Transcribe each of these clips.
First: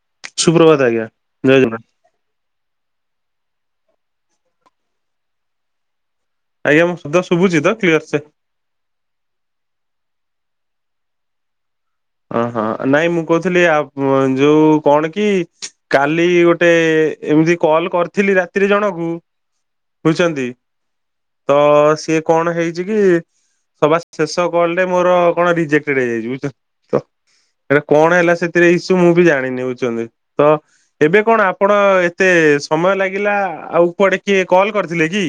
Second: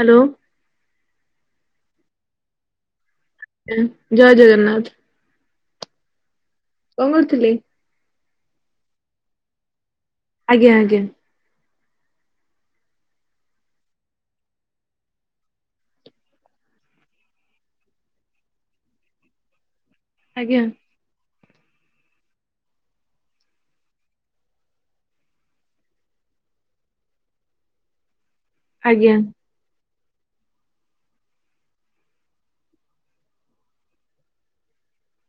Hello. ସୁପ୍ରଭାତ ଆଜ୍ଞା ଜୟ ଜଗନ୍ନାଥ। ଜୟ ଜଗନ୍ନାଥ। ଆଜ୍ଞା ମୁଁ କଣ ଶବ୍ଦ କରୁଥିଲେ? ଶୁଭୁଛି ତ କ୍ଲିୟର ସେ? ଆଜ୍ଞା ଆଜ୍ଞା। ଅହଁ ନାଇଁ ମୁଁ କହୁଥିଲି ଆ ଯୋଉ କଣ କି କାଲି ଗୋଟେ ଏମିତି କଲ୍ କରିଥିଲି ରାତିରେ ଜଣକୁ ବୁଝଛନ୍ତି ଆଜ୍ଞା ତ ସିଏ କଣ ହେଇଛି କି? ସଭା ଶେଷ କଲରେ ମୋର କଣ ରିଜେକ୍ଟେଡ ହେଇଯାଇଛି ବୁଝିଲ ତ ଏଟ କଣ ହେଲା ସେଥିରେ ଇସୁ ଆଜ୍ଞା ମୁଁ ବି ଜାଣିନି ବୁଝୁଛନ୍ତି ତ ଏବେ କଣ ଆପଣ ଏତେ ସମୟ ଲାଗିଲା ଆଉ କୁଆଡେ କିଏ କଲ କରିଥିଲେ କି?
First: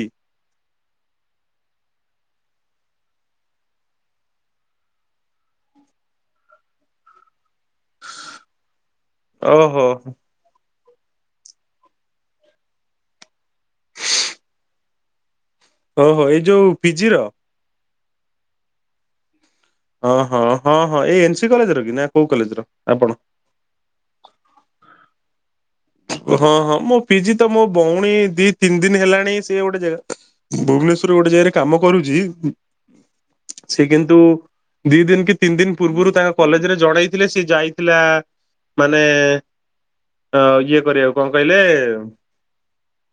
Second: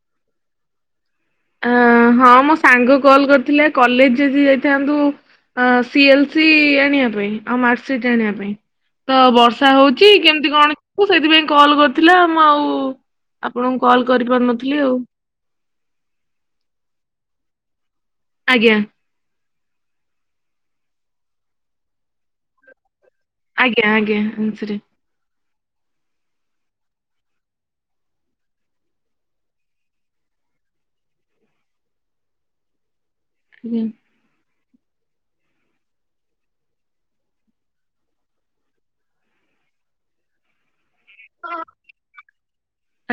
ଅ ହଁ ମୋ ସାଙ୍ଗ କଲ୍ କରିଥିଲା କଲେଜ ଯଦି ଯାଇଥାନ୍ତୁ ସି ଏଲ ସି ଆଣିବା ପାଇଁ ଆଉ ମାର୍କ ସିଟ ଆଣିବା ପାଇଁ ତ ବର୍ଷା ଓହୋ ହଉଛି କି କେମିତି କଣ ଯିବୁ ସେଇଥିପାଇଁ କଲ୍ କରିଥିଲା ମୁଁ ଆଉ ଆପଣଙ୍କୁ କଲ୍ କରି ପାରୁନଥିଲି ଆଉ ଓହୋ ଏଇ ଯୋଉ ପିଜି ର? ଆଜ୍ଞା। ହଁ ହଁ ହଁ ହଁ ଏଇ ଏନସିି କଲେଜର କି ନା କୋଉ କଲେଜର ଆପଣ? ଆଜ୍ଞା ଆଜ୍ଞା ଏନସି ରେ। ହଁ ହଁ ମୋ ପିଜି ତ ମୋ ଭଉଣୀ ଦି ତିନି ଦିନ ହେଲାଣି ସେ ଗୋଟେ ଜାଗା ଭୁବନେଶ୍ଵରରେ ଗୋଟେ ଜାଗାରେ କାମ କରୁଛି ଆଜ୍ଞା ସେ କିନ୍ତୁ ଦି ଦିନ କି ତିନି ଦିନ ପୂର୍ବରୁ ତାଙ୍କ କଲେଜ ରେ ଜଣେଇଥିଲେ ସିଏ ଯାଇଥିଲା ମାନେ ଅ ଇଏ କରିବାକୁ। କଣ କହିଲେ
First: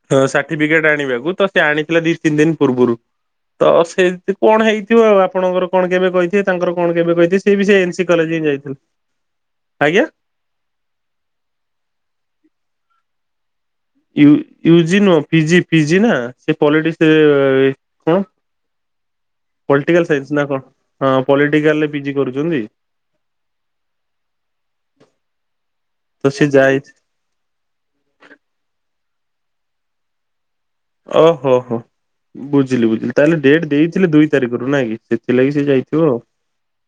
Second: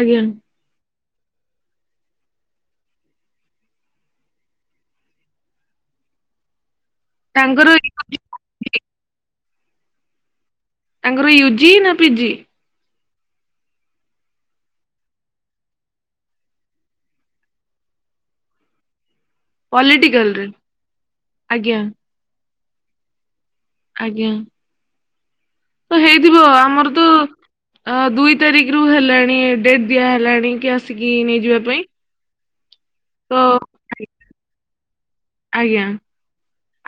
ଆଜ୍ଞା ସା ସର୍ଟିଫିକେଟ ଆଣିବାକୁ ତ ସେ ଆଣିଥିଲା ଦି ତିନି ଦିନ ପୂର୍ବରୁ। ତ ସେଇ କଣ ହେଇଥିବ ଆଉ ଆପଣଙ୍କର କଣ କେବେ କହି ସେ ତାଙ୍କର କଣ କେବେ କହିଥିଲେ ସେ ତାଙ୍କର ବି ସେ ଏନ୍ ସି କଲେଜ ହିଁ ଯାଇଥିଲେ ଆଜ୍ଞା। ତାଙ୍କର ୟୁଜି ନା ପିଜି? ୟୁ ୟୁଜି ନୁହଁ ପିଜି ପିଜି ନା ସେ ପଲିଟିକ୍ସରେ କଣ ପଲିଟିକାଲ ସାଇନ୍ସ ନା ପଲିଟିକାଲରେ କଣ ହଁ ଆଜ୍ଞା ପଲିଟିକାଲରେ ପିଜି କରୁଛନ୍ତି। ଆଜ୍ଞା। ତ ହେଇଥିବ ସେ ଯାଇ ଆମର ତ ଅ ଦୁଇ ତାରିଖ ରୁ ହେଲାଣି ଡେଟ୍ ଦିଆ ହେଲାଣି କି ଆ ଓ ହୋ ହୋ ବୁଝିଲି ବୁଝିଲି ତାହେଲେ ତ ଡେଟ୍ ଦେଇଥିଲେ ଦୁଇ ତାରିଖରୁ ନାଇଁ କି। ଥିଲାଗି ସେଏ ଆଜ୍ଞା। ଯାଇଥିବ ଆଉ।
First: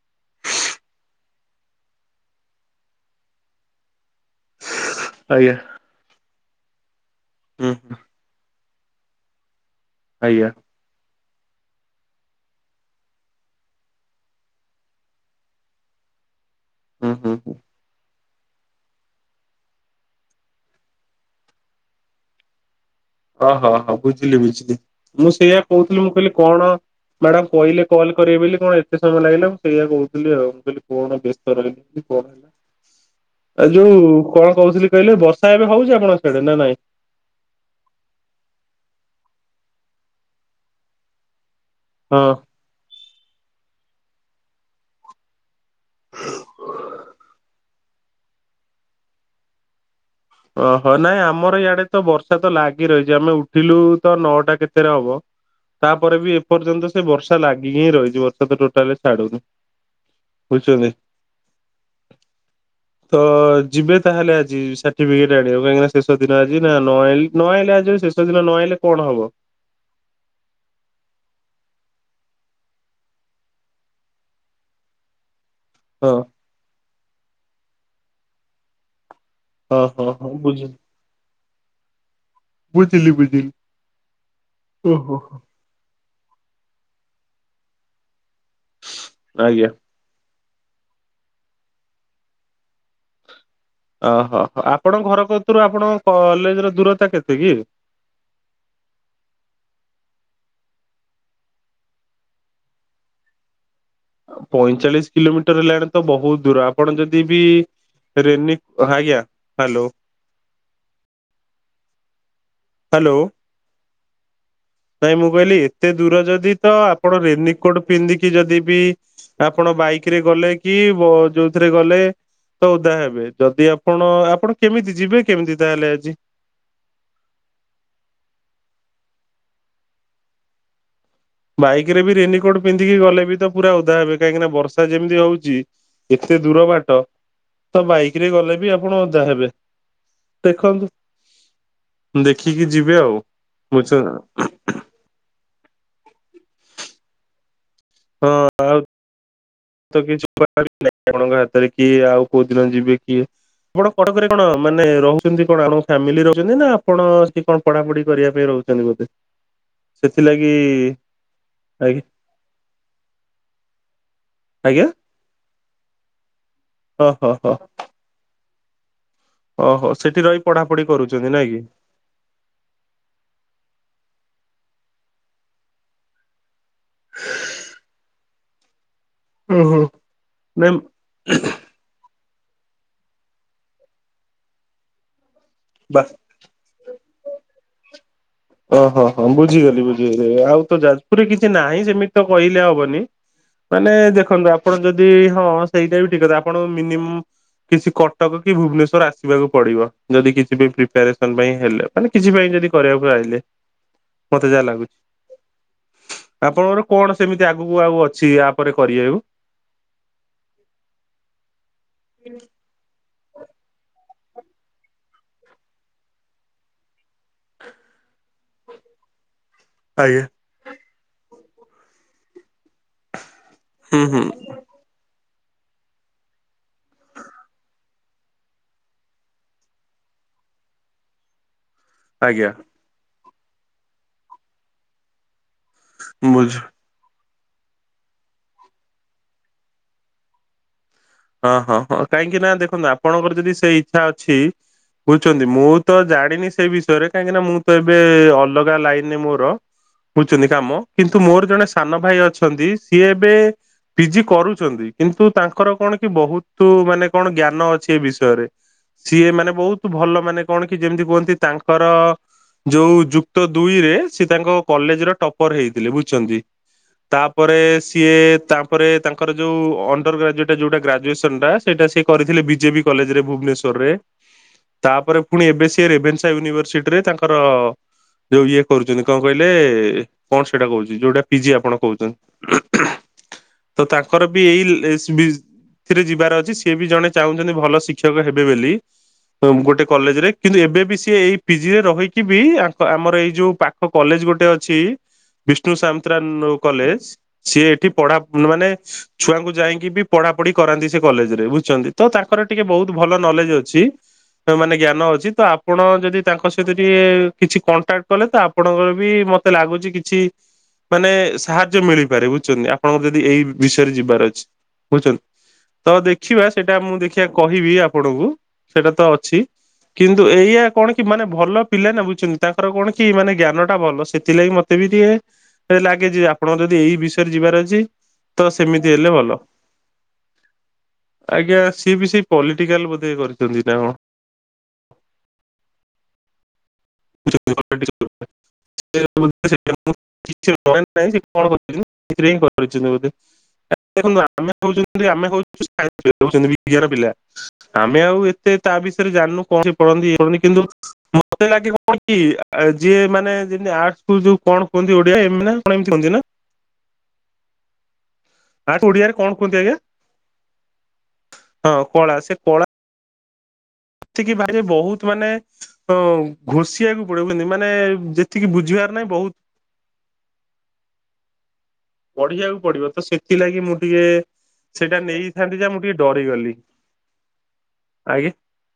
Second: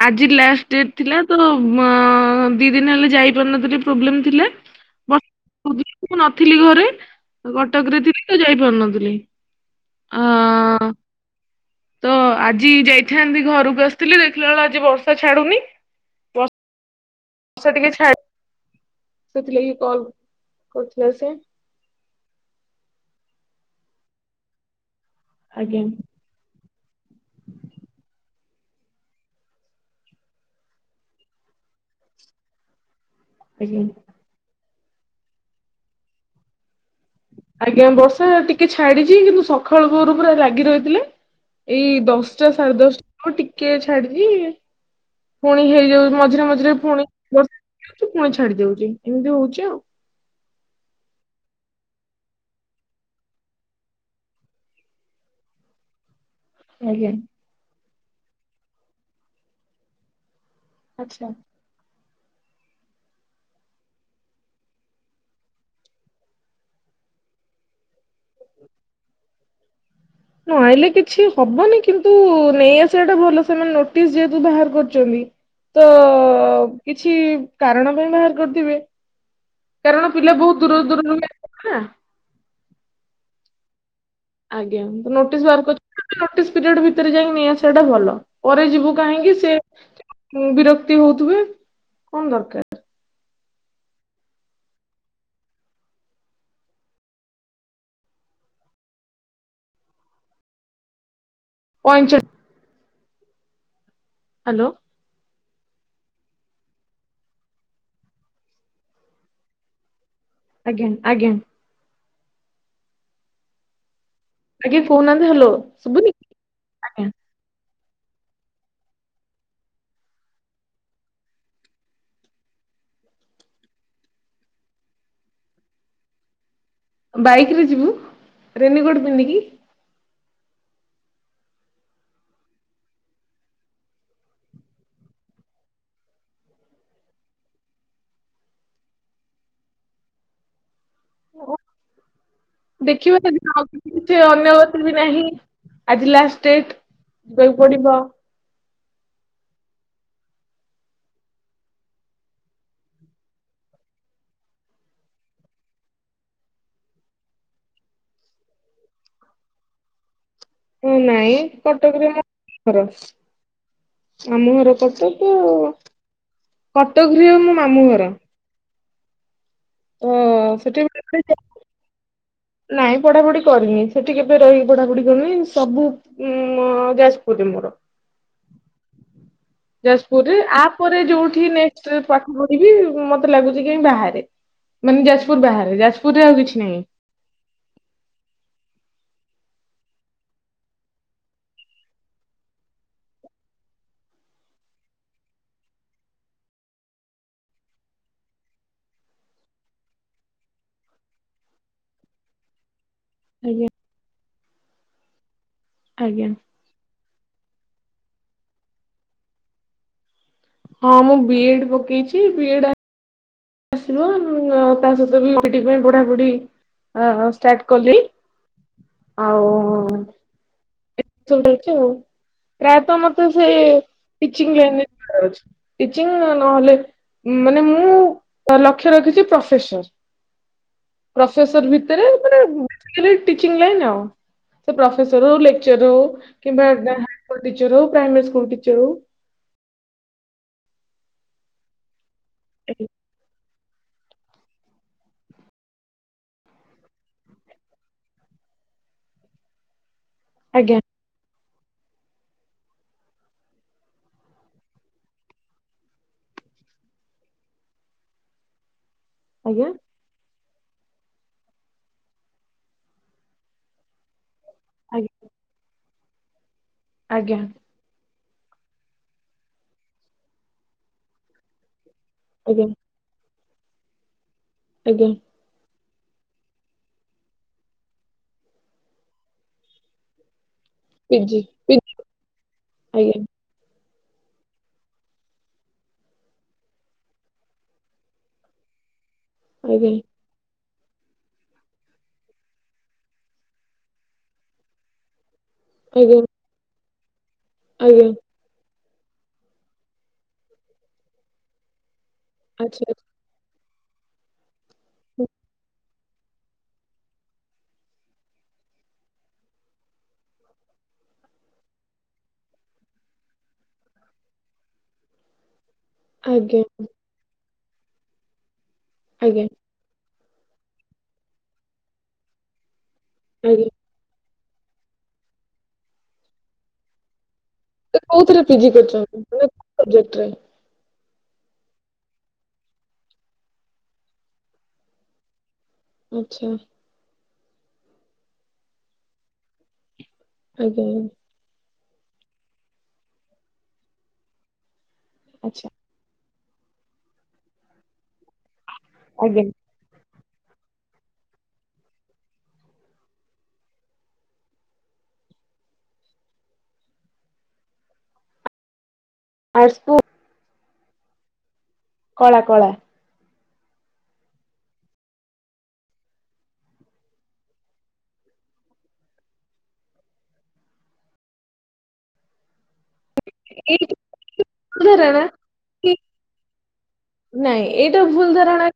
ଆଜି ଲାଷ୍ଟ ଡେଟ୍ ଥିଲା ତ ଦି ଦିନ ହେଲା ଯାଇପାରୁ ନଥିଲି ପ୍ରୋବ୍ଲେମ୍ ଥିଲା। ବ ଆଜ୍ଞା। ମୁଁ ନଥିଲି ଘରେ ହୁଁ କଟକ ହୁଁ ରେ ଥିଲି ତ ଯାଇପାରୁନଥିଲି। ଅ ଆଜ୍ଞା। ତ ଆଜି ଯାଇଥାନ୍ତି ଘରକୁ ଆସିଥିଲି ଦେଖିଲା ବେଳକୁ ଆଜି ବର୍ଷା ଛାଡୁନି। ହୁଁ ହୁଁ। ସେ ଟିକେ ଛା ସେଥିଲାଗି କଲ କରୁଥିଲା ସେ। ଓହୋ ହୋ ବୁଝିଲି ବୁଝିଲି ମୁଁ ସେଇଆ ଆଜ୍ଞା କହୁଥିଲି ମୁଁ କହିଲି କଣ ମ୍ୟାଡ଼ାମ କହିଲେ କଲ୍ କରିବେ ବୋଲି କଣ ଏତେ ସମୟ ଲାଗିଲା ମୁଁ ସେଇଆ କହୁଥିଲି ଆଉ ମୁଁ କହିଲି କଣ ବ୍ୟସ୍ତ ରହିଲେ। [unintelligible] ଆ ଆଜ୍ଞା। ଯୋଉ କଣ କହୁଥିଲି କହିଲେ ବର୍ଷା ଏବେ ହଉଛି ଆପଣଙ୍କ ସିଆଡ଼େ ନା ନାଇଁ? ଆଜ୍ଞା ବର୍ଷା ଟିକେ ଛାଡିଛି କିନ୍ତୁ ସକାଳ ପୋରୁ ପୁରା ଲାଗି ରହିଥିଲେ। ଏଇ ହଁ। ଦଶଟା ସାଢେ ଦଶଟାକୁ ଟିକେ ଛାଡିଛିି। ପୁଣି ହେଇଯାଉ ମଝିରେ ମଝିରେ ପୁଣି ବର୍ଷି ଦଉଛି ପୁଣି ଛାଡି ଜାଉଛି ଏମିତି ହଉଛି ଆଉ। ଓହୋ ନାଇଁ ଆମର ଇଆଡେ ତ ବର୍ଷା ତ ଲାଗି ରହିଛି ଆମେ ଉଠିଲୁ ତ ନଅଟା କେତେରେ ହବ। ତାପରେ ବି ଏପର୍ଯ୍ୟନ୍ତ ସେ ଆଜ୍ଞା ବର୍ଷା ଲାଗିକି ହିଁ ରହିଛି ବର୍ଷା ତ ଟୋଟାଲି ଛାଡୁନି। ବୁଝୁଛନ୍ତି ଆଚ୍ଛା। ତ ଯିବେ ତାହେଲେ ଆଜି ସା ଟିଫିକେଟ ଆଣି ବାକୁ କାହିଁକି ନା ଶେଷ ଦିନ ଆଜି ନା ନ ନଆଁଇଲେ ନ ଆଁଇଲେ ଆଜି ଶେଷ ଦିନ ନ ଆଁଇଲେ କଣ ହବ? ନ ଆଇଲେ କିଛି ହବନି କିନ୍ତୁ ନେଇ ଆସିବା ଟା ଭଲ ସେମାନେ ନୋଟିସ ଯେହେତୁ ବାହାର କରିଛନ୍ତି। ତ ହଁ। ତ କିଛି କାରଣ ପାଇଁ ବାହାର କରିଥିବେ। ହଁ ହଁ କାରଣ ହଁ ପିଲା ବହୁତ ବୁଝିଲି ଦୂର ଦୂରରୁ ଆସିବେ ନା। ବୁଝିଲି ବୁଝିଲି। ଆଜ୍ଞା ତ ଓହୋ। ହୋ। ନୋଟିସ୍ ବାହାର କରିଚନ୍ତି ନୋଟିସ୍ ପିରିୟଡ଼ ଭିତରେ ଯାଇକି ନେଇ ଆସିବାଟା ଭଲ। ପରେ ଯିବୁ କାହିଁକି ସେ ଆଜ୍ଞା ବିରକ୍ତି ହଉଥିବେ କଣ ଦରକାର। ଓହୋ ହୋ ଆପଣଙ୍କ ଘର କତରୁ ଆପଣଙ୍କ କଲେଜ ର ଦୂରତା କେତେ କିି? ପଇଁଚାଳି ହ୍ୟାଲୋ ପଇଁଚାଳିଶି କିଲୋମିଟର ହେଲାଣି ତ ବହୁତ୍ ଦୂର ଆପଣ ଯଦି ବି ରେନି ଆଜ୍ଞା ହ୍ୟାଲୋ ଆଜ୍ଞା ଆଜ୍ଞା। ହ୍ୟାଲୋ। ଆଜ୍ଞା ନାଇଁ କହୁନାହାନ୍ତି ମୁଁ ହ୍ୟାଲୋ କହିଲି ଏତେ ଶୁଭୁନି ଦୂର ଯଦି ତ ଆଜ୍ଞା ଆପଣ ରେନିକୋଟ୍ ପିନ୍ଧିକି ଯଦି ବି ଆପଣ ବାଇକ୍ ରେ ଗଲେ କି ଯୋଉଥିରେ ଗଲେ ତ ଓଦା ହେବେ ଯଦି ଆପଣ ଆପଣ କେମିତି ଯିବେ କେମିତି ତାହେଲେ ଆଜି? ବାଇକ୍ ରେ ଯିବୁ ରେନିକୋଟ୍ ପିନ୍ଧିକି। ବାଇକ୍ ରେ ବି ରେନିକୋଟ୍ ପିନ୍ଧିକି ଗଲେ ବି ତ ପୁରା ଓଦା ହେବେ କାହିଁକିନା ବର୍ଷା ଯେମିତି ହଉଛି। ଏତେ ଦୂର ବାଟ ତ ବାଇକ ରେ ଗଲେ ବି ଆପଣ ଓଦା ହେବେ। ଦେଖନ୍ତୁ ଦେଖିକି ଯିବେ ଆଉ ଦେଖିବା ସେଦିନ ବୁଝୁଚ କିଛି ନା। ଅନ୍ୟଗତି ନାହିଁ ଆଜି ଲାଷ୍ଟ୍ ଡେଟ୍ ଯିବାକୁ ପଡ଼ିବ। ହଁ। ତ କିଛି [unintelligible] ଆପଣଙ୍କ ହାତରେ କି ଆଉ କୋଉ ଦିନ ଯିବେ କିଏ ଆପଣ କଟକ ରେ କଣ ମାନେ ରହୁଛନ୍ତି କଣ [unintelligible] ଫ୍ୟାମିଲି ରହୁଛନ୍ତି ନା ଆପଣ ସେଠି କଣ ପଢ଼ାପଢ଼ି କରିବା ପାଇଁ ରହୁଛନ୍ତି ବୋଧେ? ସେଥିଲାଗି ହୁଁ ନାଇଁ ଆଜ୍ଞା କଟକରେ ମୁଁ ଘର ମାମୁଁ ଘର ଆଜ୍ଞା କଟକ। ଓହୋ କଟକରେ ହଉ ହୋ ମୋ ମାମୁଁ ଘର। ଓହୋ ତ ସେଠି ରହି ସେଠି ପଢ଼ାପଢ଼ି କରୁଛନ୍ତି ନାଇଁ କି? ନାଇଁ ପଢ଼ାପଢ଼ି କରିନି ସେଠି କେବେ ରହିି ପଢ଼ାପଢ଼ି କରିନି ସବୁ ଉଁ ମ ଯାଜପୁରରେ ମୋର ହୁଁ ହୁଁ। ଯାଜପୁର ରେ ଆ ନାଇଁ ପରେ ଯୋଉଠି ନେ ନେଷ୍ଟ୍ ରେ ପାଠ ପଢ଼ିବି ମତେ ଲାଗୁଛି କାଇଁ ବାହାରେ ମାନେ ଯାଜପୁର ବାହାରେ। ବା ଯାଜପୁରରେ ଆଉ କିଛି ନାହିଁ। ଓ ହୋ ହ ହଁ ବୁଝିଗଲି ବୁଝିଗଲି ଆଉ ତ ଯାଜପୁରରେ କିଛି ନାହିଁ ସେମିତି ତ କହିଲେ ହବନି। ମାନେ ଦେଖନ୍ତୁ ଆପଣ ଯଦି ହଁ ସେଇଟା ବି ଠିକ୍ କଥା ଆପଣ ମିନିମ୍ କିଛି କଟକ କି ଭୁବନେଶ୍ୱର ଆସିବାକୁ ପଡ଼ିବ ଯଦି କିଛି ବି ପ୍ରିପାରେସନ୍ ପାଇଁ ହେଲେ। ମାନେ କିଛି ପାଇଁ ଯଦି କରିବାକୁ ଆଇଲେ ଆଜ୍ଞା ମତେ ଯାହା ଲାଗୁଛି। ଆଜ୍ଞା। ଆପଣଙ୍କର କଣ ସେମିତି ଆଗକୁ ଆଉ ଅଛି ଇଆ ପରେ କରିବାକୁ? ହଁ ମୁଁ ବି ଏଡ୍ ପକେଇଚି ବି ଏଡ୍ ଆସିବ ଆଉ ତା ସହିତ [unintelligible] ଆଁ ଆଁ‌ ଷ୍ଟାର୍ଟ କଲି ଆଉ ଆଜ୍ଞା। [unintelligible] ପ୍ରାୟତ ମତେ ସେ ହୁଁ ହୁଁ ଟିଚିଙ୍ଗ୍ ଲାଇନ୍ ରେ ଟିଚିଂ ନହେଲେ ମାନେ ମୁଁ ଲକ୍ଷ୍ୟ ରଖିଛି ପ୍ରଫେସର। ପ୍ରଫେସର ଭିତରେ ମାନେ ଆଜ୍ଞା ଯେତିକି ବି ଟିଚିଙ୍ଗ୍ ଲାଇନ୍ ଆଉ ପ୍ରଫେସର ହେଉ ଲେ ଲେଚର୍ ହେଉ ବୁଝୁ କିମ୍ବାର ଗାଁ ଟିଚର ହେଉ ପ୍ରାଇମେରୀ ସ୍କୁଲ ଟିଚର ହେଉ। ହଁ ହଁ ହଁ କାହିଁକି ନା ଦେଖନ୍ତୁ ଆପଣଙ୍କର ଯଦି ସେଇ ଇଚ୍ଛା ଅଛି ବୁଝୁଛନ୍ତି ମୁଁ ତ ଜାଣିନି ସେଇ ବିଷୟରେ କାହିଁକି ନା‌ ମୁଁ ତ ଏବେ ଅଲଗା ଲାଇନ୍ ରେ ମୋର ବୁଝଛନ୍ତି କାମ ଆଜ୍ଞା କିନ୍ତୁ ମୋର ଜଣେ ସାନ ଭାଇ ଅଛନ୍ତି ସିଏ ଏବେ ପି ଜି କରୁଛନ୍ତି କିନ୍ତୁ ତାଙ୍କର କଣ କି କି ବହୁତ୍ ମାନେ କଣ ଜ୍ଞାନ ଅଛି ଏ ବିଷୟରେ ସିଏ ମାନେ ଆଜ୍ଞା ବହୁତ୍ ଭଲ ମାନେ କଣ କି ଯେମିତି କୁହନ୍ତି ତାଙ୍କର ଯୋଉ ଯୁକ୍ତ ଦୁଇରେ ସେ ତାଙ୍କ କଲେଜ୍ ର ଟପ୍ପର ହେଇଥିଲେ ବୁଝୁଛନ୍ତି। ଆଜ୍ଞା ଆଜ୍ଞା ତାପରେ ସିଏ ତାପରେ ତାଙ୍କର ଯୋଉ ଅଣ୍ଡର ଗ୍ରାଜୁଏଟ ଯୋଉଟା ଗ୍ରାଜୁଏସନ ଟା ସେଇଟା ସେ କରିଥିଲେ ଆଜ୍ଞା ବିଜେପି କଲେଜ ରେ ଭୁବନେଶ୍ୱରରେ। ଆଜ୍ଞା ତାପରେ ପୁଣି ଏବେସିଏ ରେଭେନ୍ସା ୟୁନିଭର୍ସିଟିରେ ତାଙ୍କର ଯୋଉ ଇଏ କରୁଛନ୍ତି କଣ କହିଲେ କଣ ସେଇଟା କହୁଛି? ଯୋଉଟା ପିଜି ଆପଣ କହୁଛନ୍ତି। ଆଜ୍ଞା ତ ତାଙ୍କର ବି ଏଇ ଏସ ବିସ ଏଥିରେ ଯିବାର ଅଛି। ସିଏ ବି ଜଣେ ଚାହୁଁଛନ୍ତି ଭଲ ଶିକ୍ଷକ ହେବେ ବୋଲି ଗୋଟେ ଆଜ୍ଞା କଲେଜରେ କିନ୍ତୁ ଏବେ ବି ସିଏ ଏଇ ପିଜିରେ ରହିକି ବି ଆମର ଏଇ ଯୋଉ ପାଖ କଲେଜ ଗୋଟେ ଅଛି ବିଷ୍ଣୁ ସନ୍ତରା ଆଜ୍ଞା ନ କଲେଜ। ସିଏ ଏଠି ଆଜ୍ଞା ପଢା ମାନେ ଛୁଆଙ୍କୁ ଯାଇଙ୍କିବି ପଢାପଢି କରାନ୍ତି ସେ କଲେଜ। ରେ ବୁଝିଛନ୍ତି ତ। ତାଙ୍କର ଟିକେ ଆଚ୍ଛା ବହୁତ ଭଲ ନଲେଜ ଅଛି। ମାନେ ଜ୍ଞାନ ଆଚ୍ଛା। ଅଛି। ତ ଆପଣ ଯଦି ତାଙ୍କ ସହିତ ଟିକେ କିଛି କଣ୍ଟାକ୍ଟ କଲେ ତ ଆପଣଙ୍କର ବି ମତେ ଲାଗୁଛି କିଛି ମାନେ ସାହାଯ୍ୟ ମିଳିପାରେ ବୁଝୁଛନ୍ତି ଆପଣଙ୍କର ଯଦି ଏଇ ବିଷୟରେ ଯିବାର ଅଛି। ବୁଝୁଛନ୍ତି? ତ ଦେଖିବା ଆଜ୍ଞା ସେଇଟା ମୁଁ ଦେଖିବା କହିବି ଆପଣଙ୍କୁ। ସେଇଟା ତ ଅଛି। ଆଜ୍ଞା କିନ୍ତୁ ଏଇଆା କଣ କି ମାନେ ଭଲ ପିଲା ନ ବୁଝୁଛନ୍ତି ତାଙ୍କର କଣ କି ମାନେ ଆଜ୍ଞା ଜ୍ଞାନଟା ଭଲ ସେଥିଲାଗି ମତ ତେ [unintelligible] ଲାଗେ ଯେ ଆପଣ ଯଦି ଏଇ ବିଷୟରେ ଯିବାର ଅଛି। ତ କୋଉଥିରେ ପି ଜି ସେମିତି ହେଲେ କରିଛନ୍ତି? ଭଲ ନେ ପୋଯେକ୍ଟରେ ଆଜ୍ଞା, ସିଏ ବି ସେ ପଲିଟିକାଲ ବୋଧେ କରିଛନ୍ତି ନା କଣ? ଆଚ୍ଛା [unintelligible] [inaudible] [inaudible] ଆଜ୍ଞା ଆଜ୍ଞା ଆଚ୍ଛା ଆମେ ଆଉ ଏତେ ତା ବିଷୟରେ ଜାଣିନୁ ଆଜ୍ଞା କଣସି କରନ୍ତିନି କିନ୍ତୁ ମତେ ଲାଗେ କଣ କି ଯିଏ ମାନେ ଯେ ଯଉ କଣ କୁହନ୍ତି ଓଡିଆ ଏ କଣ ଏମତି କୁହନ୍ତି ନା ଆଠ ଓଡିଆରେ କଣ କୁହନ୍ତି ଆଜ୍ଞା ଆର୍ଟସକୁ ହଁ କଳା ସେ କଳା ସେତିକି ଭାଇ ବହୁତ ମାନେ ଅ ଘୋଷିବାକୁ ପଡଉଛନ୍ତି। ମାନେ ଯେତିକି ବୁଝିବାର ନାହିଁ ବହୁତ ପଢିବାକୁ ପଡିବ ତ ସେଥିଲାଗି ମୁଁ ଏଇ ଟିକେ ସେଇଟା ଧାରଣା ନେଇଥାନ୍ତି ଯା ମୁଁ କି ଟିକେ ଡରିଗଲି। ନାଇଁ ଏଇଟା ଭୁଲ ଆଜ୍ଞା ଧାରଣା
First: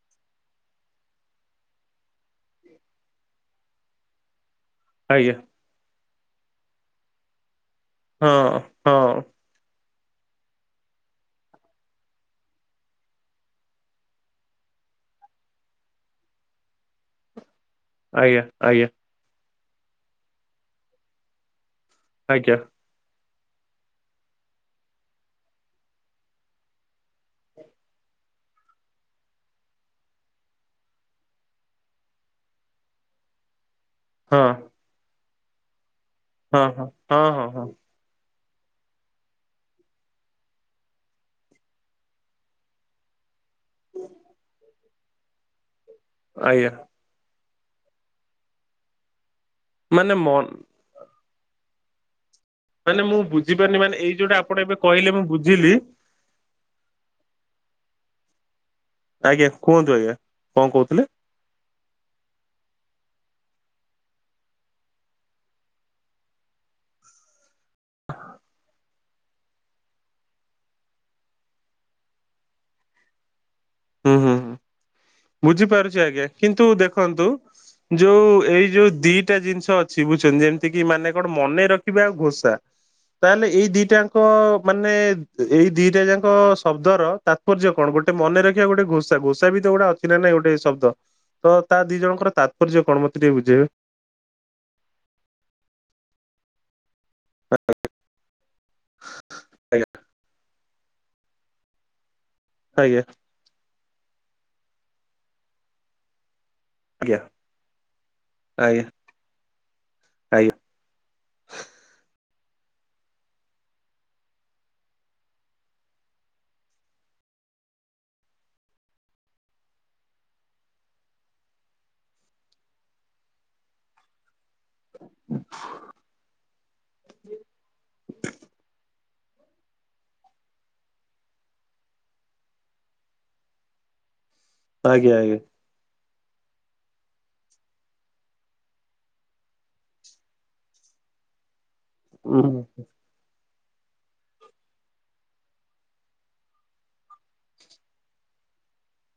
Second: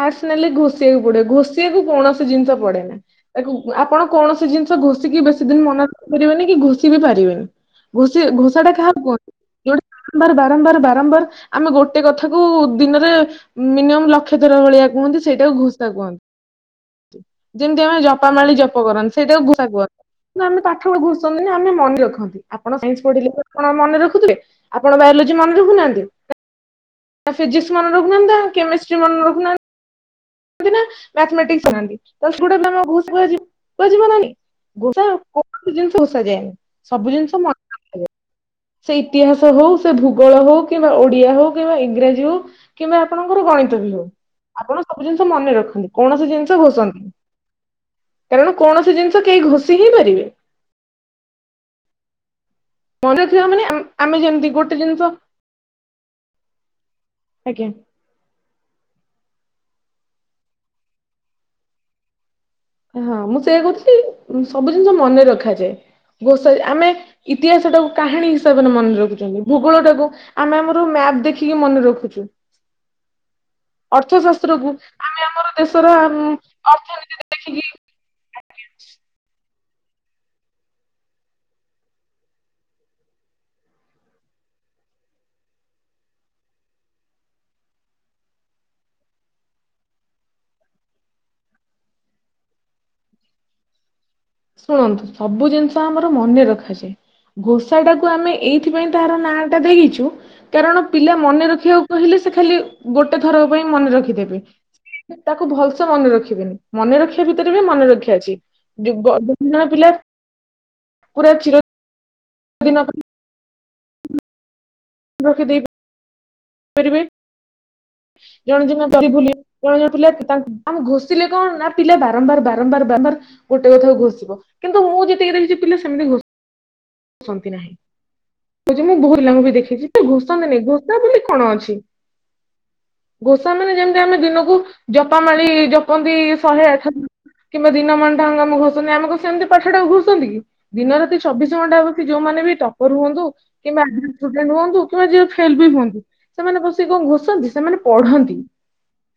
ଆର୍ଟ୍ସ ନେଲେ ଘୋଷିବାକୁ ପଡେ ଘଷିବାକୁ କୌଣସି ଜିନିଷ ପଡେନା, ତାକୁ ଆପଣ କୌଣସି ଜିନିଷ ଘୋଷିକି ଆଜ୍ଞା ବେଶୀ ଦିନ ମନା ରଖପାରିବେନି କି ଘୋଷି ବି ପାରିବେନି ଘଷି ହଁ ଘୋଷା ଟା କାହାକୁ ହଁ କୁହନ୍ତି? ଯୋଉ ବାରମ୍ବାର ବାରମ୍ବାର ବାରମ୍ବାର ଆମେ ଗୋଟେ କଥାକୁ ଦିନରେ ମିନିମମ୍ ଲକ୍ଷ ଥର ଭଳିଆ କୁହନ୍ତି ସେଇଟାକୁ ଘୋସା କୁହନ୍ତି। ଯେମତି ଆମେ ଜପା ଆଜ୍ଞା ମାଳି ଜପ ଆଜ୍ଞା କରନ୍ତି। [unintelligible] ଆମେ ପାଠ ବ ଘୋଷୁଛନ୍ତି ନା ଆମେ ମନେ ରଖନ୍ତି ଆଜ୍ଞା ଆପଣ ସାଇନ୍ସ ପଢିଲେ ଆପଣ ମନେ ରଖୁଥିବେ ଆପଣ ବାୟୋଲୋଜି ମନେ ରଖୁନାହାନ୍ତି? ତା ଫିଜିକ୍ସ ମନେ ରଖୁନାହାଁନ୍ତି, ନା କେମିଷ୍ଟ୍ରି ମନେ ରଖୁନାହାଁନ୍ତି [unintelligible] [inaudible] ହଁ ଯାଏନି ହଁ ହଁ ସବୁ ହଁ ଜିନିଷ ହଁ ହଁ ମନେ। [unintelligible] ସେ ଇତିହାସ ହଉ ସେ ଭୂଗୋଳ ହଉ କିମ୍ବା ଓଡିଆ ହଉ କିମ୍ବା ଇଂରାଜୀ ହଉ କିମ୍ବା ଆପଣଙ୍କର ଗଣିତ ବି ହଉ ଆପଣ ସବୁ ଜିନିଷ ମନେ ରଖନ୍ତି କୌଣସି ଜିନିଷ ଆଜ୍ଞା ଘୋଷନ୍ତି। କାରଣ କୌଣସି ଜିନଷ କେହି ଘୋଷ ମାନେ ମନ ମାନେ ମୁଁ ମନେ ରଖିବା ମାନେ ବୁଝିପାରୁନି ଏଇ ଆମେ ଯୋଉଟା ଯେମିତି ଆପଣ ଏବେ ଗୋଟେ କହିଲେ ଜିନିଷ ମୁଁ ବୁଝିଲି ଆଜ୍ଞା ଆଜ୍ଞା କୁହନ୍ତୁ ଆଜ୍ଞା କଣ କହୁଥିଲେ? ହଁ ମୁଁ ସେୟା କହୁଥିଲି ସବୁ ଜିନିଷ ମନେ ରଖାଯାଏ। ଘୋସା ଆମେ ଇତିହାସ ଟାକୁ କାହାଣୀ ହିସାବରେ ମନେ ରଖୁଛନ୍ତି। ଭୂଗୋଳ ଟାକୁ ଆମେ ଆମର ମ୍ୟାପ ଦେଖିକି ମନେ ରଖୁଚୁ। ହୁଁ ହୁଁ ହୁଁ ଅର୍ଥଶାସ୍ତ୍ରକୁୁ ଆମେ ଆମର ଦେଶର ବୁଝିପାରୁଛି ଆଜ୍ଞା କିନ୍ତୁ ଅର୍ଥନୀତି ଦେଖନ୍ତୁ ଦେଖିକି ଯୋଉ ଏଇ ଯୋଉ ଦିଟା ଜିନିଷ ଅଛି। ବୁଝୁଚନ୍ତି ଯେମିତି କିି ମାନେ କଣ ମନେ ରଖିବା ଆଉ ଘୋଷା। ତାହେଲେ ଏଇ ଦିଟାଙ୍କ ମାନେ ଏଇ ଦିଟା ଯାକ ଶବ୍ଦର ତାତ୍ପର୍ଯ୍ୟ କଣ ଗୋଟେ ମନେ ରଖିବା ଗୋଟେ ଘୋଷା। ଘୋଷା ବି ତ ଗୋଟେ ଅ ଛି କି ନା ନାଇଁ ଗୋଟେ ଶବ୍ଦ ତ ତା ଦିଇ ଜଣଙ୍କ ତାତ୍ପର୍ଯ୍ୟ କଣ ମତେ ଟିକେ ବୁଝେଇବେ। ଶୁଣନ୍ତୁ ସବୁ ଜିନିଷ ଆମର ମନେ ରଖାଯାଏ। ଘୋସା ଟାକୁ ଆମେ ଏଇଥିପାଇଁ ତାହାର ନାଁ ଟା ଆଜ୍ଞା ଦେଖିଚୁ କାରଣ ପିଲା ମନେ ରଖିବାକୁ କହିଲେ ସେ ଖାଲି ଆଜ୍ଞା ଗୋଟେ ଥର ପାଇଁ ମନେ ରଖିଦେବେ ତାକୁ ଭଲସେ ମନେ ରଖିବେନି। ଆଜ୍ଞା ମନେରଖିବା ଭିତରେ ବି ମନେରଖିବା ଅଛି ଆଜ୍ଞା ଦି ଗ ଦିଇ ତିନି ଜଣ ପିଲା ଆଜ୍ଞା ପୁରା ଚିର ଦିନ ପାଇଁ ରଖି ଦେଇପା ରିବେ। ଜଣେ [unintelligible] କୁହାଯାଉଥିଲା ତାଙ୍କ ଆମେ ଘୋଷିଲେ କଣ ହେଲା ପିଲା ବାରମ୍ବାର ବାରମ୍ବାର ବାରବାର ଗୋଟେ କଥାକୁ ଘୋଷିବ କିନ୍ତୁ ମୁଁ ଯେତିକି ଦେଖିଚି ପିଲା ସେମିତି ଘୋ ଷନ୍ତି ନାହିଁ। ମୁଁ [unintelligible] ବୋହୁତ ପିଲାଙ୍କୁ ବି ଦେଖିଚି। ଘୋସନ୍ତିନି ଘୋସା ବୋଲି କଣ ଅଛି। ଘୋସା ମାନେ ଯେମିତି ଆମେ ଦିନକୁ ଆଜ୍ଞା ଜପା ଆଜ୍ଞା ମାଳି ଜପନ୍ତି ଶହେ ଆଠଥ କିମ୍ବା ଦିନ ମାନଟାଙ୍ଗ ଆମକୁ ଘୋଷନ୍ତି ଆମକୁ ସେମିତି ପାଠ ଟାକୁ ଘୋଷନ୍ତି କି ଦିନ ରାତି ଚବି ଶି ଘଣ୍ଟା ବସି ଉଁ, ଯୋଉମାନେ ବି ଟପର ହୁଅନ୍ତୁ କିମ୍ବା ଷ୍ଟୁଡେଣ୍ଟ ହୁଅନ୍ତୁ କିମ୍ବା ଯିଏ ଫେଲ୍ ବି ହୁଅନ୍ତୁ। ସେମାନେ ବସିକି କଣ ଘୋଷନ୍ତି ସେମାନେ ପଢନ୍ତି।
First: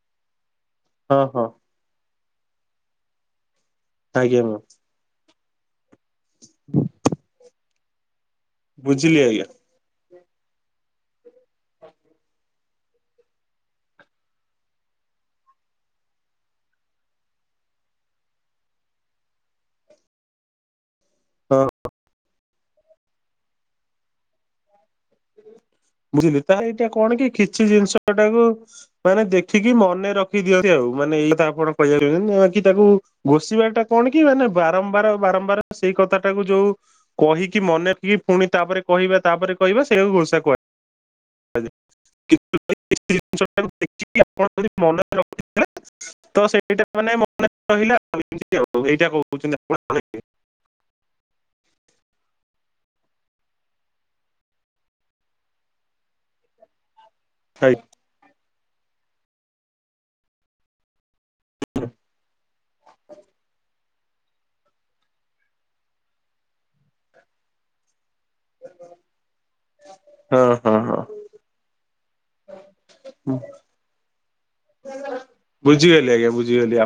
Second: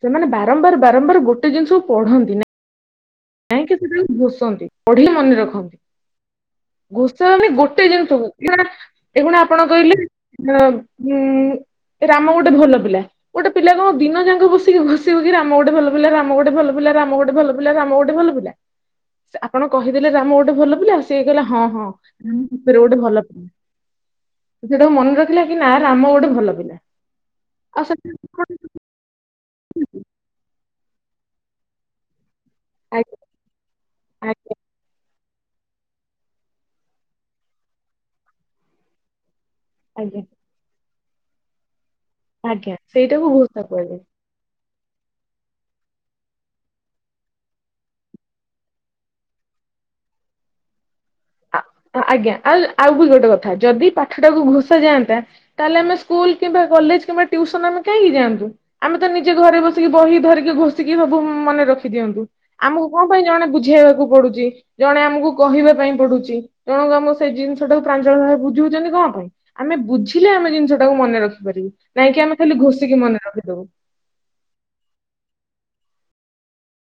ସେମାନେ ବା ରମ୍ବାର ହଁ ବାରମ୍ବାର ହଁ ଗୋଟେ ଜିନିଷକୁ ପଢନ୍ତି। ନାଇଁକି ସେଟାକୁ ଆଜ୍ଞା ମ୍ୟାମ୍। ଘୋଷନ୍ତି ପଢିକି ମନେ ରଖନ୍ତି। ଘୋଷା ମାନେ ଗୋଟେ ଜିନିଷ କୁ [unintelligible] ବୁଝିଲି ଏ ଖୁଣା ଆଜ୍ଞା ଆପଣ କହିଲେ ଅଁ ଉଁ ରାମ ଗୋଟେ ଭଲ ପିଲା। ଗୋଟେ ପିଲା କଣ ଦିନ ଯାକ ବସିକି ଘୋଷିବ କି ରାମ ଗୋଟେ ଭଲ ପିଲା ରାମ ଗୋଟେ ଭଲ ପିଲା ରାମ ଗୋଟେ ଭଲ ପିଲା ରାମ ଗୋଟେ ଭଲ ପିଲା ଆପଣ କହିଦେଲେ ରାମ ଗୋଟେ ଭଲ ପିଲା ସେ କହିଲା ହଁ ହଁ ଉଁ [unintelligible] ଗୋଟେ ଭଲ ସେଟାକୁ ମନେ ର ବୁଝିଲି ତାର ଏଇଟା କଣ କି କିଛି ଆଉ ଜିନିଷ ସେଟା ଟାକୁ ମାନେ ଦେଖିକି ମନେ ରଖି ଦିଅନ୍ତି ଆଉ ମାନେ ଏଇ କଥା ଆପଣ କହିବାକୁ [unintelligible] କି ତାକୁ ଆଜ୍ଞା ଘୋଷିବା ଟା କଣ କି ମାନେ ଆଜ୍ଞା ବାରମ୍ବାର ବାରମ୍ବାର ସେଇ କଥା ଟାକୁ ଯୋଉ କହିକି ମନେ ରଖି ପୁଣି ତାପରେ କହିବା ତାପରେ କହିବା ସେଇଟା କୁ ଆଜ୍ଞା ଘୋଷା କୁହା ଆଜ୍ଞା କିନ୍ତୁ ଆଜ୍ଞା ଭାଇ ଗୋଟେ ସେଇଟାକୁ ଜିନିଷ ଘୋଷା ଟାକୁ କୁହାଯାଏ ଦେଖିକି ଆପଣ ଯଦି ମନେ ରଖିବେ [inaudible] ତ ସେଇଟା ମାନେ ମନେ ରହିଲା ଏମିତି ଆଉ ଏଇଟା କୋହୁଚନ୍ତି ଆପଣ ନା [inaudible] ଆ ଆଜ୍ଞା ଆଉ ଆଉ ବି ଗୋଟେ କଥା ଯଦି ପାଠଟାକୁ ଘୋଷା ଯାଆନ୍ତା। ତାହେଲେ ଆମ ସ୍କୁଲ କିମ୍ବା କଲେଜ କିମ୍ବା ଟିଉସନ ଆମେ କାହିଁକି ଯାଆନ୍ତୁ ଆମେ ତ ନିଜେ ଘରେ ବସିକି ବହି ଧରିକି ଘୋଷିକି ସବୁ ମୁଁ ମନେ ରଖି ଦିଅନ୍ତୁ ଆମକୁ କଣ ପାଇଁ ଜଣେ ବୁଝେଇବାକୁ ପଡୁଚି ଜଣେ ଆମକୁ କହିବା ପାଇଁ ପଡୁ ଚି ଜଣକୁ ଆମକୁ ସେଇ ଜିନିଷ ଟାକୁ ପ୍ରାଞ୍ଜଳ ଭାବେ ବୁଝୋଉଚନ୍ତି କଣ ପାଇଁ। ଆମେ ବୁଝିଲେ ଆମେ ହଁ ହଁ ଜିନିଷ ଟାକୁ ହଁ ମନେ ରଖିପାରିବୁ ନାଇଁକି ଆମେ ଖାଲି ଘୋଷିକି ମନେ ରଖିଦୋବୁ। ବୁଝିଗଲି ଆଜ୍ଞା ବୁଝିଗଲି ଆ